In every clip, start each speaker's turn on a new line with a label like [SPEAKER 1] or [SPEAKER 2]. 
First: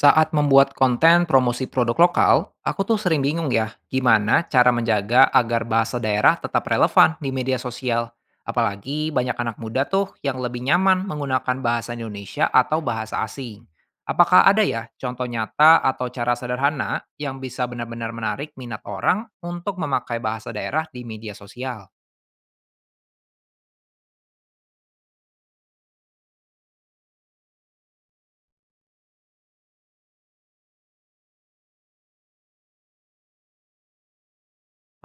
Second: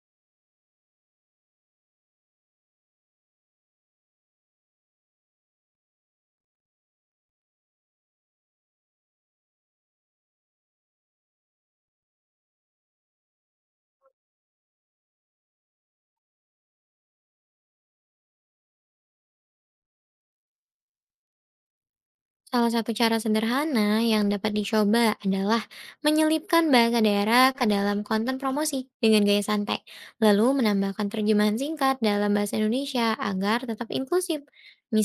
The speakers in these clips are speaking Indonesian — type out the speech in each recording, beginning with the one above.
[SPEAKER 1] Saat membuat konten promosi produk lokal, aku tuh sering bingung ya, gimana cara menjaga agar bahasa daerah tetap relevan di media sosial. Apalagi banyak anak muda tuh yang lebih nyaman menggunakan bahasa Indonesia atau bahasa asing. Apakah ada ya contoh nyata atau cara sederhana yang bisa benar-benar menarik minat orang untuk memakai bahasa daerah di media sosial?
[SPEAKER 2] Salah satu cara sederhana yang dapat dicoba adalah menyelipkan bahasa daerah ke dalam konten promosi dengan gaya santai, lalu menambahkan terjemahan singkat dalam bahasa Indonesia agar tetap inklusif.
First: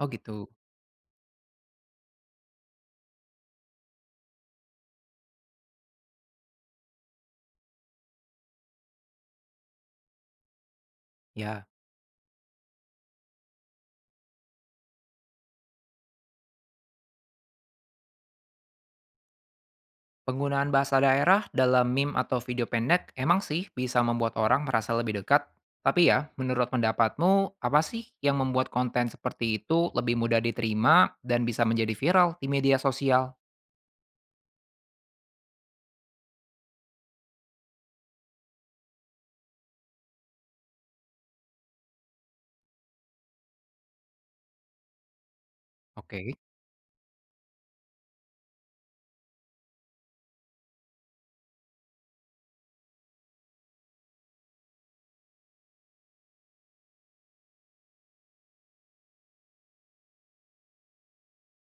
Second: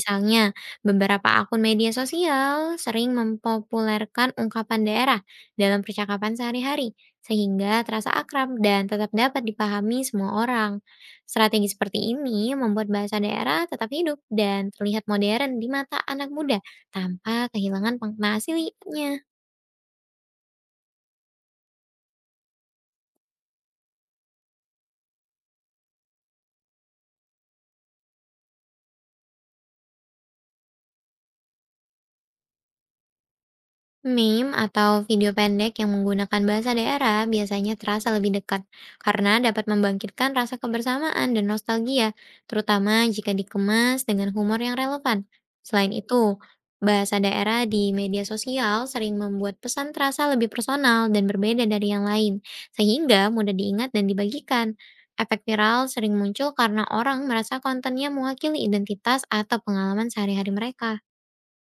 [SPEAKER 1] Oh gitu,
[SPEAKER 2] beberapa akun media sosial sering mempopulerkan ungkapan daerah dalam percakapan sehari-hari, sehingga terasa akrab dan tetap dapat dipahami semua orang. Strategi
[SPEAKER 1] ya.
[SPEAKER 2] seperti ini membuat bahasa daerah tetap hidup dan terlihat modern di mata anak muda tanpa kehilangan pengenaan aslinya.
[SPEAKER 1] Penggunaan bahasa daerah dalam meme atau video pendek emang sih bisa membuat orang merasa lebih dekat. Tapi ya, menurut pendapatmu, apa sih yang membuat konten seperti itu lebih mudah diterima dan bisa menjadi viral di media sosial?
[SPEAKER 2] Meme atau video pendek yang menggunakan bahasa daerah biasanya terasa lebih dekat karena dapat membangkitkan rasa kebersamaan dan nostalgia, terutama jika dikemas dengan humor yang relevan. Selain
[SPEAKER 1] Oke,
[SPEAKER 2] itu, bahasa daerah di media sosial sering membuat pesan terasa lebih personal dan berbeda dari yang lain, sehingga mudah diingat dan dibagikan. Efek viral sering muncul karena orang merasa kontennya mewakili identitas atau pengalaman sehari-hari mereka.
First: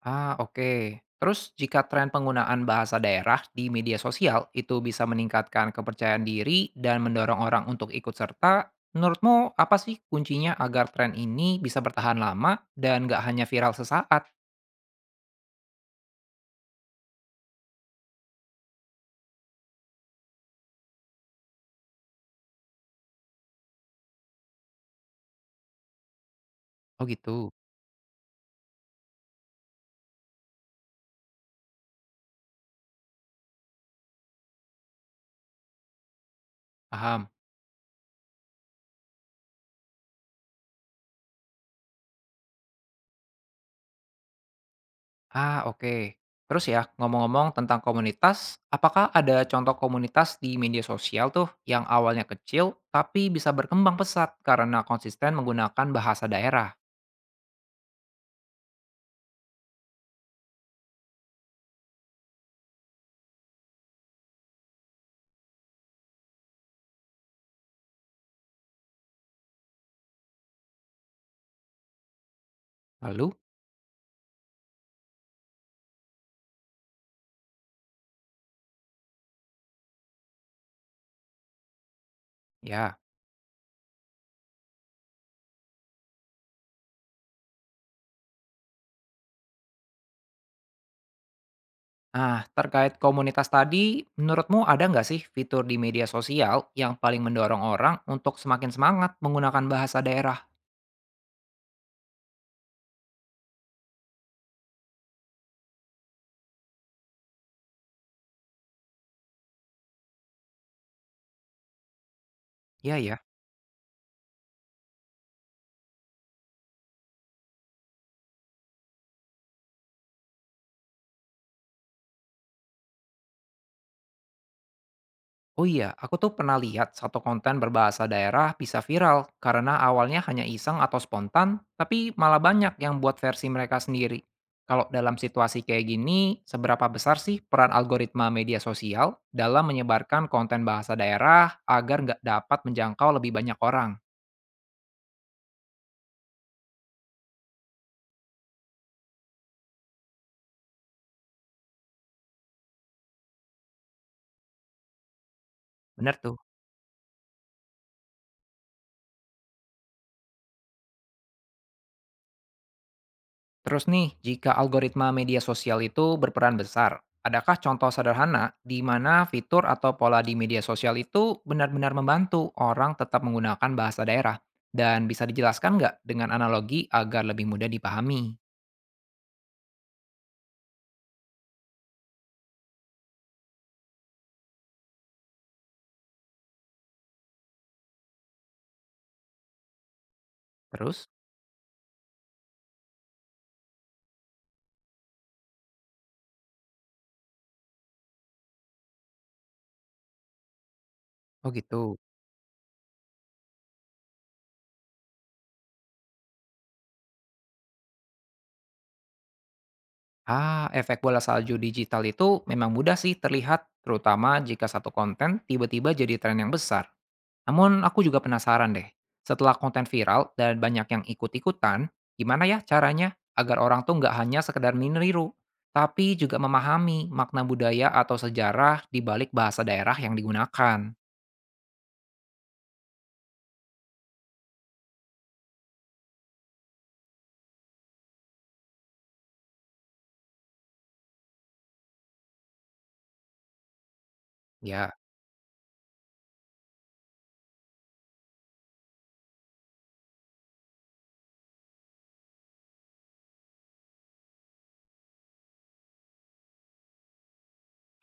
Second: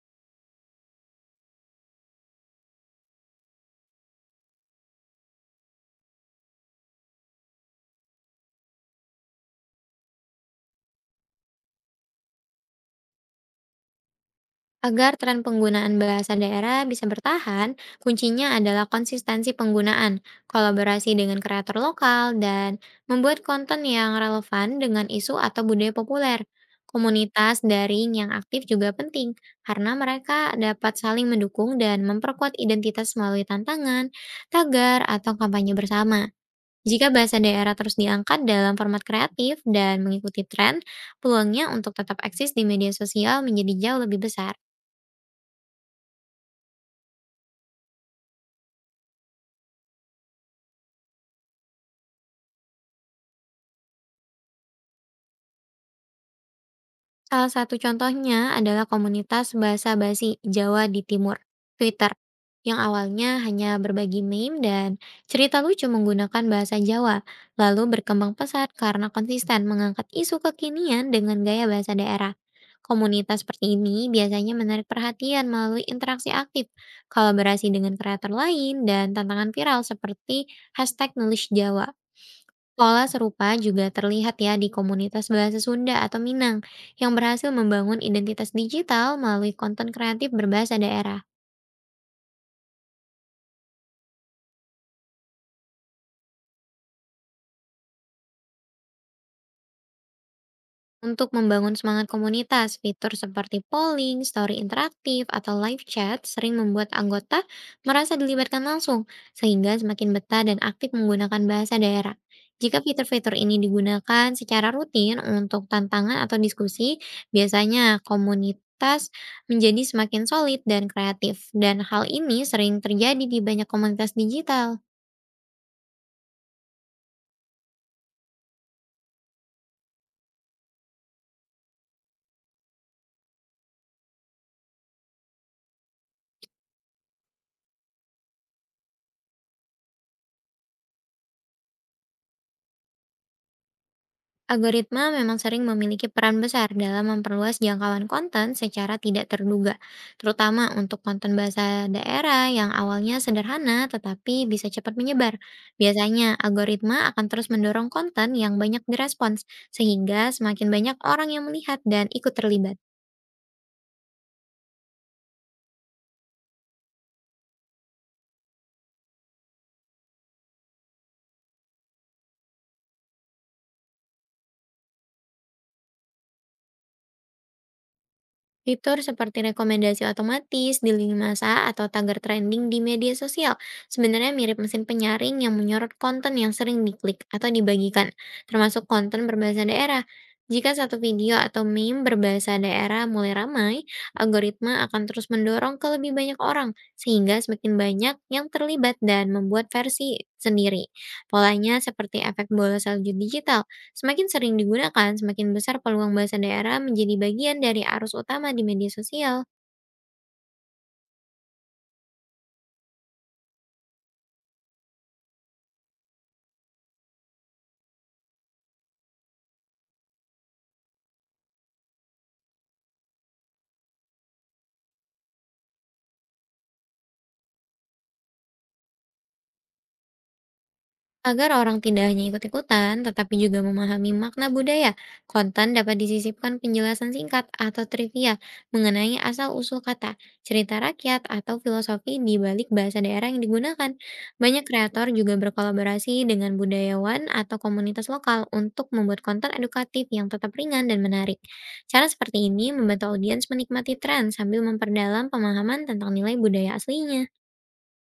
[SPEAKER 1] ah, oke. Terus jika tren penggunaan bahasa daerah di media sosial itu bisa meningkatkan kepercayaan diri dan mendorong orang untuk ikut serta, menurutmu apa sih kuncinya agar tren ini bisa bertahan lama dan nggak hanya viral sesaat?
[SPEAKER 2] Agar tren penggunaan bahasa daerah bisa bertahan, kuncinya adalah konsistensi penggunaan, kolaborasi dengan kreator lokal, dan membuat konten yang relevan dengan isu atau budaya populer.
[SPEAKER 1] Oh gitu,
[SPEAKER 2] Komunitas daring yang aktif juga penting, karena mereka dapat saling mendukung dan memperkuat identitas melalui tantangan, tagar, atau kampanye bersama. Jika
[SPEAKER 1] paham.
[SPEAKER 2] bahasa daerah terus diangkat dalam format kreatif dan mengikuti tren, peluangnya untuk tetap eksis di media sosial menjadi jauh lebih besar.
[SPEAKER 1] Ah, oke. Terus ya, ngomong-ngomong tentang komunitas, apakah ada contoh komunitas di media sosial tuh yang awalnya kecil tapi bisa berkembang pesat karena konsisten menggunakan bahasa daerah?
[SPEAKER 2] Salah satu contohnya adalah komunitas bahasa basi Jawa di Timur, Twitter, yang awalnya hanya berbagi meme dan cerita lucu menggunakan bahasa Jawa, lalu berkembang pesat karena konsisten mengangkat isu kekinian dengan gaya bahasa daerah.
[SPEAKER 1] Lalu,
[SPEAKER 2] Komunitas seperti ini biasanya menarik perhatian melalui interaksi aktif, kolaborasi dengan kreator lain, dan tantangan viral seperti hashtag nulis Jawa.
[SPEAKER 1] ya.
[SPEAKER 2] Pola serupa juga terlihat ya di komunitas bahasa Sunda atau Minang yang berhasil membangun identitas digital melalui konten kreatif berbahasa daerah.
[SPEAKER 1] Nah, terkait komunitas tadi, menurutmu ada nggak sih fitur di media sosial yang paling mendorong orang untuk semakin semangat menggunakan bahasa daerah?
[SPEAKER 2] Untuk membangun semangat komunitas, fitur seperti polling, story interaktif, atau live chat sering membuat anggota merasa dilibatkan langsung, sehingga semakin betah dan aktif menggunakan bahasa daerah. Jika
[SPEAKER 1] Iya ya.
[SPEAKER 2] fitur-fitur ini digunakan secara rutin untuk tantangan atau diskusi, biasanya komunitas menjadi semakin solid dan kreatif. Dan hal ini sering terjadi di banyak komunitas digital.
[SPEAKER 1] Oh iya, aku tuh pernah lihat satu konten berbahasa daerah bisa viral karena awalnya hanya iseng atau spontan, tapi malah banyak yang buat versi mereka sendiri. Kalau dalam situasi kayak gini, seberapa besar sih peran algoritma media sosial dalam menyebarkan konten bahasa daerah agar nggak dapat menjangkau lebih banyak orang?
[SPEAKER 2] Algoritma memang sering memiliki peran besar dalam memperluas jangkauan konten secara tidak terduga, terutama untuk konten bahasa daerah yang awalnya sederhana tetapi bisa cepat menyebar.
[SPEAKER 1] Bener
[SPEAKER 2] Biasanya,
[SPEAKER 1] tuh.
[SPEAKER 2] algoritma akan terus mendorong konten yang banyak direspons, sehingga semakin banyak orang yang melihat dan ikut terlibat.
[SPEAKER 1] Terus nih, jika algoritma media sosial itu berperan besar, adakah contoh sederhana di mana fitur atau pola di media sosial itu benar-benar membantu orang tetap menggunakan bahasa daerah? Dan bisa dijelaskan nggak dengan analogi agar lebih mudah dipahami?
[SPEAKER 2] Fitur seperti rekomendasi otomatis di lini masa atau tagar trending di media sosial sebenarnya mirip mesin penyaring yang menyorot konten yang sering diklik atau dibagikan, termasuk konten berbahasa daerah. Jika satu
[SPEAKER 1] Terus?
[SPEAKER 2] video atau meme berbahasa daerah mulai ramai, algoritma akan terus mendorong ke lebih banyak orang, sehingga semakin banyak yang terlibat dan membuat versi sendiri.
[SPEAKER 1] Oh
[SPEAKER 2] Polanya
[SPEAKER 1] gitu.
[SPEAKER 2] seperti efek bola salju digital. Semakin sering digunakan, semakin besar peluang bahasa daerah menjadi bagian dari arus utama di media sosial.
[SPEAKER 1] Ah, efek bola salju digital itu memang mudah sih terlihat, terutama jika satu konten tiba-tiba jadi tren yang besar. Namun aku juga penasaran deh, setelah konten viral dan banyak yang ikut-ikutan, gimana ya caranya agar orang tuh nggak hanya sekedar meniru, tapi juga memahami makna budaya atau sejarah di balik bahasa daerah yang digunakan.
[SPEAKER 2] Agar orang tidak hanya ikut-ikutan, tetapi juga memahami makna budaya, konten dapat disisipkan penjelasan singkat atau trivia mengenai asal-usul kata, cerita rakyat, atau filosofi di balik bahasa daerah yang digunakan. Banyak
[SPEAKER 1] Ya.
[SPEAKER 2] kreator juga berkolaborasi dengan budayawan atau komunitas lokal untuk membuat konten edukatif yang tetap ringan dan menarik. Cara seperti ini membantu audiens menikmati tren sambil memperdalam pemahaman tentang nilai budaya aslinya.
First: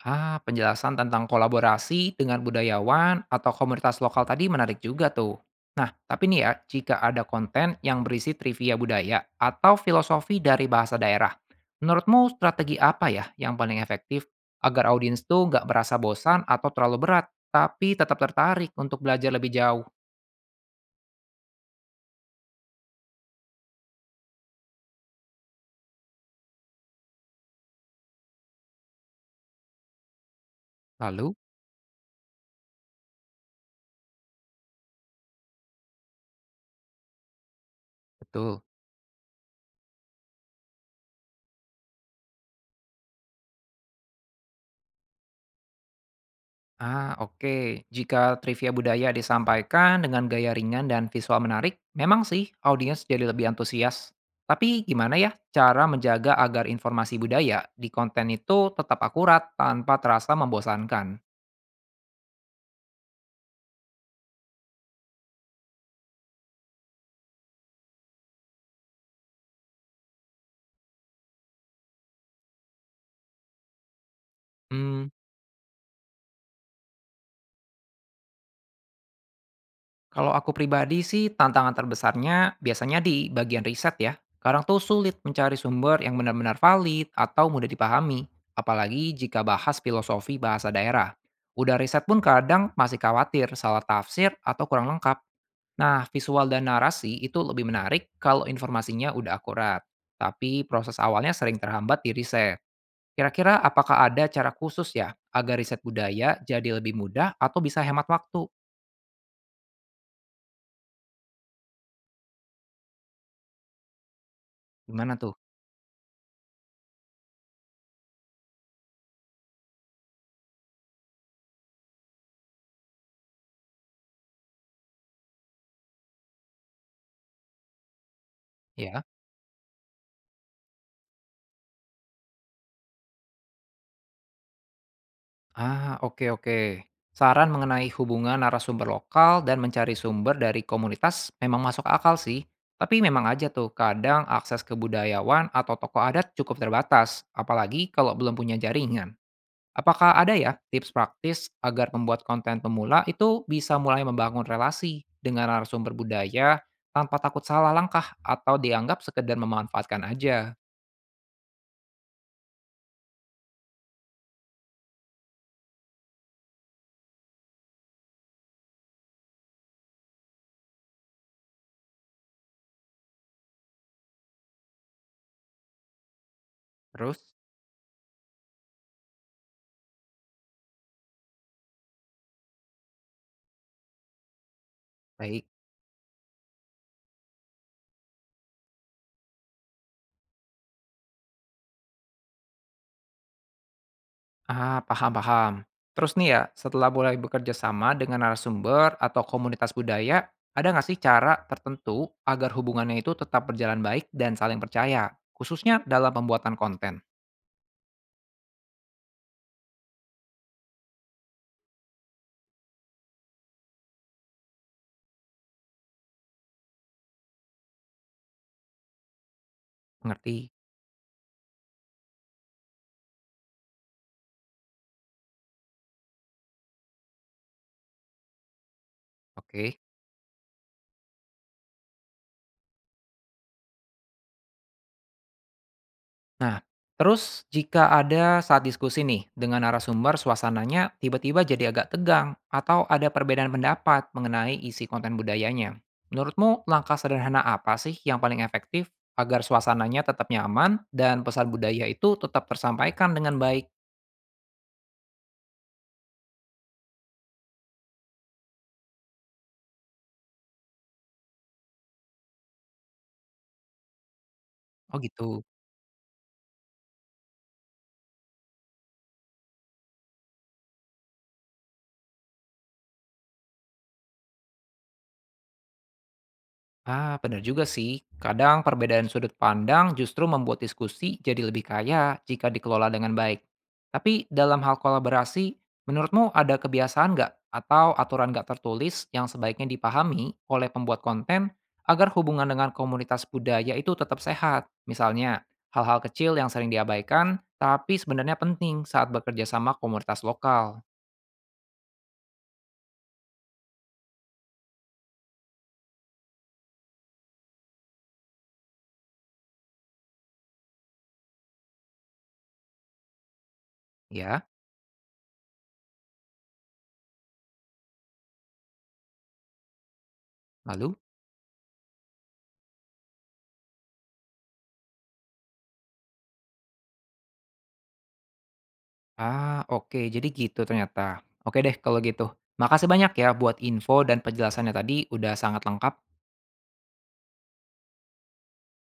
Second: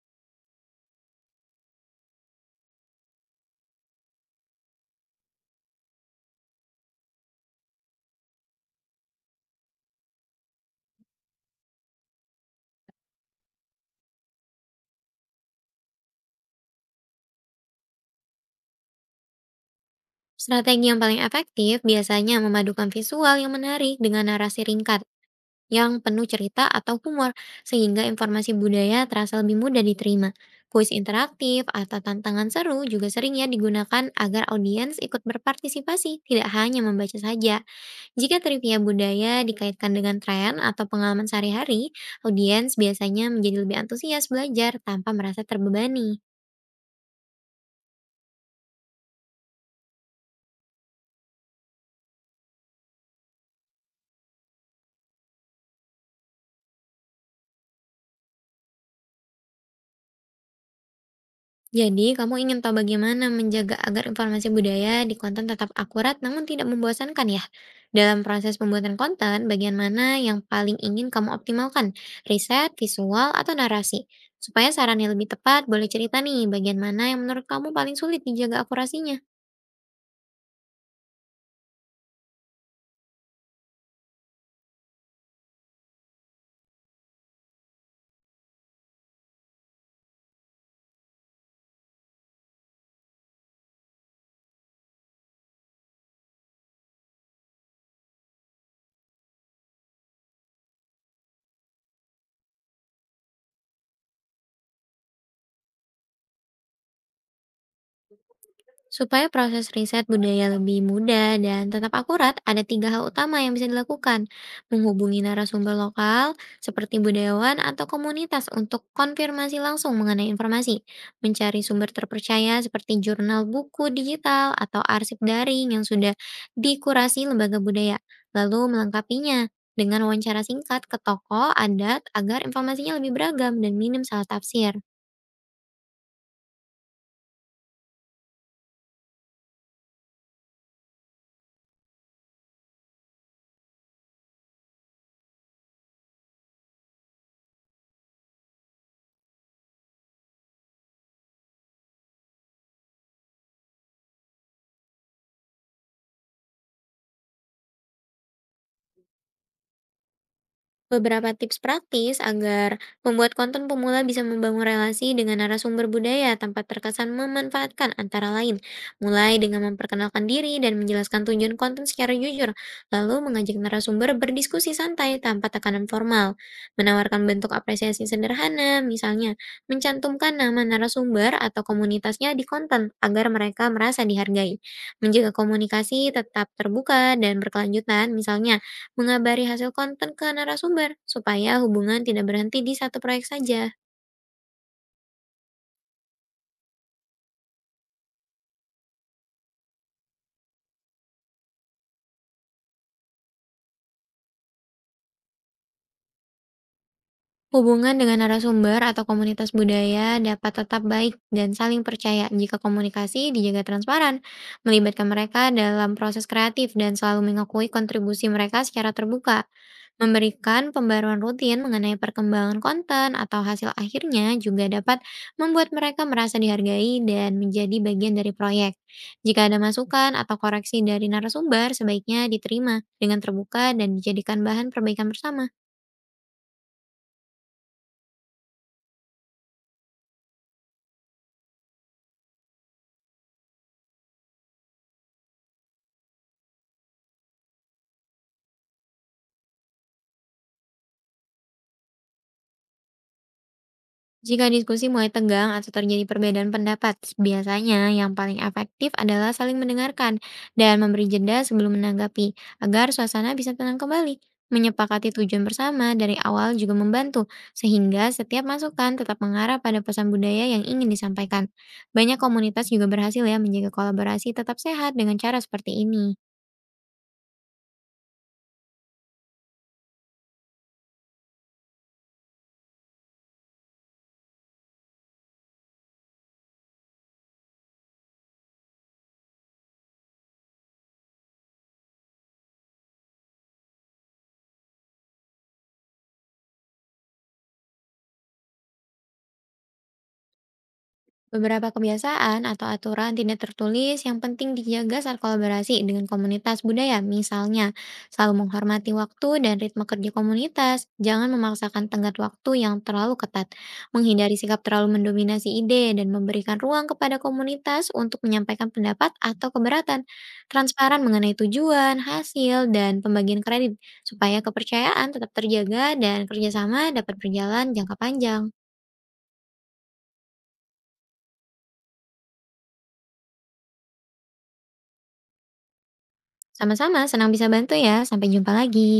[SPEAKER 1] Ah, penjelasan tentang kolaborasi dengan budayawan atau komunitas lokal tadi menarik juga tuh. Nah, tapi nih ya, jika ada konten yang berisi trivia budaya atau filosofi dari bahasa daerah, menurutmu strategi apa ya yang paling efektif agar audiens tuh nggak merasa bosan atau terlalu berat, tapi tetap tertarik untuk belajar lebih jauh?
[SPEAKER 2] Strategi yang paling efektif biasanya memadukan visual yang menarik dengan narasi ringkat yang penuh cerita atau humor, sehingga informasi budaya terasa lebih mudah diterima. Kuis
[SPEAKER 1] Lalu,
[SPEAKER 2] interaktif atau tantangan seru juga sering ya digunakan agar audiens ikut berpartisipasi, tidak hanya membaca saja. Jika
[SPEAKER 1] betul.
[SPEAKER 2] trivia budaya dikaitkan dengan tren atau pengalaman sehari-hari, audiens biasanya menjadi lebih antusias belajar tanpa merasa terbebani.
[SPEAKER 1] Ah, oke. Jika trivia budaya disampaikan dengan gaya ringan dan visual menarik, memang sih audiens jadi lebih antusias. Tapi gimana ya cara menjaga agar informasi budaya di konten itu tetap akurat tanpa terasa membosankan?
[SPEAKER 2] Jadi, kamu ingin tahu bagaimana menjaga agar informasi budaya di konten tetap akurat namun tidak membosankan ya? Dalam proses pembuatan konten, bagian mana yang paling ingin kamu optimalkan? Riset, visual, atau narasi? Supaya sarannya lebih tepat, boleh cerita nih bagian mana yang menurut kamu paling sulit dijaga akurasinya.
[SPEAKER 1] Kalau aku pribadi sih tantangan terbesarnya biasanya di bagian riset ya. Kadang tuh sulit mencari sumber yang benar-benar valid atau mudah dipahami, apalagi jika bahas filosofi bahasa daerah. Udah riset pun kadang masih khawatir salah tafsir atau kurang lengkap. Nah, visual dan narasi itu lebih menarik kalau informasinya udah akurat. Tapi proses awalnya sering terhambat di riset. Kira-kira apakah ada cara khusus ya agar riset budaya jadi lebih mudah atau bisa hemat waktu?
[SPEAKER 2] Supaya proses riset budaya lebih mudah dan tetap akurat, ada 3 hal utama yang bisa dilakukan.
[SPEAKER 1] Gimana
[SPEAKER 2] Menghubungi
[SPEAKER 1] tuh?
[SPEAKER 2] narasumber lokal seperti budayawan atau komunitas untuk konfirmasi langsung mengenai informasi. Mencari sumber terpercaya seperti jurnal buku digital atau arsip daring yang sudah dikurasi lembaga budaya. Lalu
[SPEAKER 1] Ya.
[SPEAKER 2] melengkapinya dengan wawancara singkat ke tokoh adat agar informasinya lebih beragam dan minim salah tafsir.
[SPEAKER 1] Ah, oke, oke. Saran mengenai hubungan narasumber lokal dan mencari sumber dari komunitas memang masuk akal sih. Tapi memang aja tuh, kadang akses ke budayawan atau tokoh adat cukup terbatas, apalagi kalau belum punya jaringan. Apakah ada ya tips praktis agar membuat konten pemula itu bisa mulai membangun relasi dengan narasumber budaya tanpa takut salah langkah atau dianggap sekedar memanfaatkan aja?
[SPEAKER 2] Beberapa tips praktis agar membuat konten pemula bisa membangun relasi dengan narasumber budaya tanpa terkesan memanfaatkan antara lain. Mulai dengan memperkenalkan diri dan menjelaskan tujuan konten secara jujur, lalu mengajak narasumber berdiskusi santai tanpa tekanan formal.
[SPEAKER 1] Terus,
[SPEAKER 2] Menawarkan bentuk apresiasi sederhana, misalnya mencantumkan nama narasumber atau komunitasnya di konten agar mereka merasa dihargai. Menjaga
[SPEAKER 1] baik.
[SPEAKER 2] komunikasi tetap terbuka dan berkelanjutan, misalnya mengabari hasil konten ke narasumber supaya hubungan tidak berhenti di satu proyek saja.
[SPEAKER 1] Ah, paham, paham. Terus nih ya, setelah mulai bekerja sama dengan narasumber atau komunitas budaya, ada nggak sih cara tertentu agar hubungannya itu tetap berjalan baik dan saling percaya, khususnya dalam pembuatan konten?
[SPEAKER 2] Hubungan dengan narasumber atau komunitas budaya dapat tetap baik dan saling percaya jika komunikasi dijaga transparan, melibatkan mereka dalam proses kreatif dan selalu mengakui kontribusi mereka secara terbuka.
[SPEAKER 1] Ngerti?
[SPEAKER 2] Memberikan pembaruan rutin mengenai perkembangan konten atau hasil akhirnya juga dapat membuat mereka merasa dihargai dan menjadi bagian dari proyek. Jika ada
[SPEAKER 1] Oke.
[SPEAKER 2] masukan atau koreksi dari narasumber, sebaiknya diterima dengan terbuka dan dijadikan bahan perbaikan bersama.
[SPEAKER 1] Nah, terus jika ada saat diskusi nih dengan narasumber suasananya tiba-tiba jadi agak tegang atau ada perbedaan pendapat mengenai isi konten budayanya. Menurutmu langkah sederhana apa sih yang paling efektif agar suasananya tetap nyaman dan pesan budaya itu tetap tersampaikan dengan baik?
[SPEAKER 2] Jika diskusi mulai tegang atau terjadi perbedaan pendapat, biasanya yang paling efektif adalah saling mendengarkan dan memberi jeda sebelum menanggapi, agar suasana bisa tenang kembali.
[SPEAKER 1] Oh
[SPEAKER 2] Menyepakati
[SPEAKER 1] gitu.
[SPEAKER 2] tujuan bersama dari awal juga membantu, sehingga setiap masukan tetap mengarah pada pesan budaya yang ingin disampaikan. Banyak komunitas juga berhasil ya menjaga kolaborasi tetap sehat dengan cara seperti ini.
[SPEAKER 1] Ah, benar juga sih. Kadang perbedaan sudut pandang justru membuat diskusi jadi lebih kaya jika dikelola dengan baik. Tapi dalam hal kolaborasi, menurutmu ada kebiasaan nggak atau aturan nggak tertulis yang sebaiknya dipahami oleh pembuat konten agar hubungan dengan komunitas budaya itu tetap sehat? Misalnya, hal-hal kecil yang sering diabaikan tapi sebenarnya penting saat bekerja sama komunitas lokal.
[SPEAKER 2] Beberapa kebiasaan atau aturan tidak tertulis yang penting dijaga saat kolaborasi dengan komunitas budaya, misalnya selalu menghormati waktu dan ritme kerja komunitas, jangan memaksakan tenggat waktu yang terlalu ketat, menghindari
[SPEAKER 1] Ya,
[SPEAKER 2] sikap terlalu mendominasi ide, dan memberikan ruang kepada komunitas untuk menyampaikan pendapat atau keberatan,
[SPEAKER 1] lalu?
[SPEAKER 2] transparan mengenai tujuan, hasil, dan pembagian kredit, supaya kepercayaan tetap terjaga dan kerjasama dapat berjalan jangka panjang.
[SPEAKER 1] Ah, oke. Jadi gitu ternyata. Oke deh kalau gitu. Makasih banyak ya buat info dan penjelasannya tadi udah sangat lengkap.
[SPEAKER 2] Sama-sama, senang bisa bantu ya. Sampai jumpa lagi.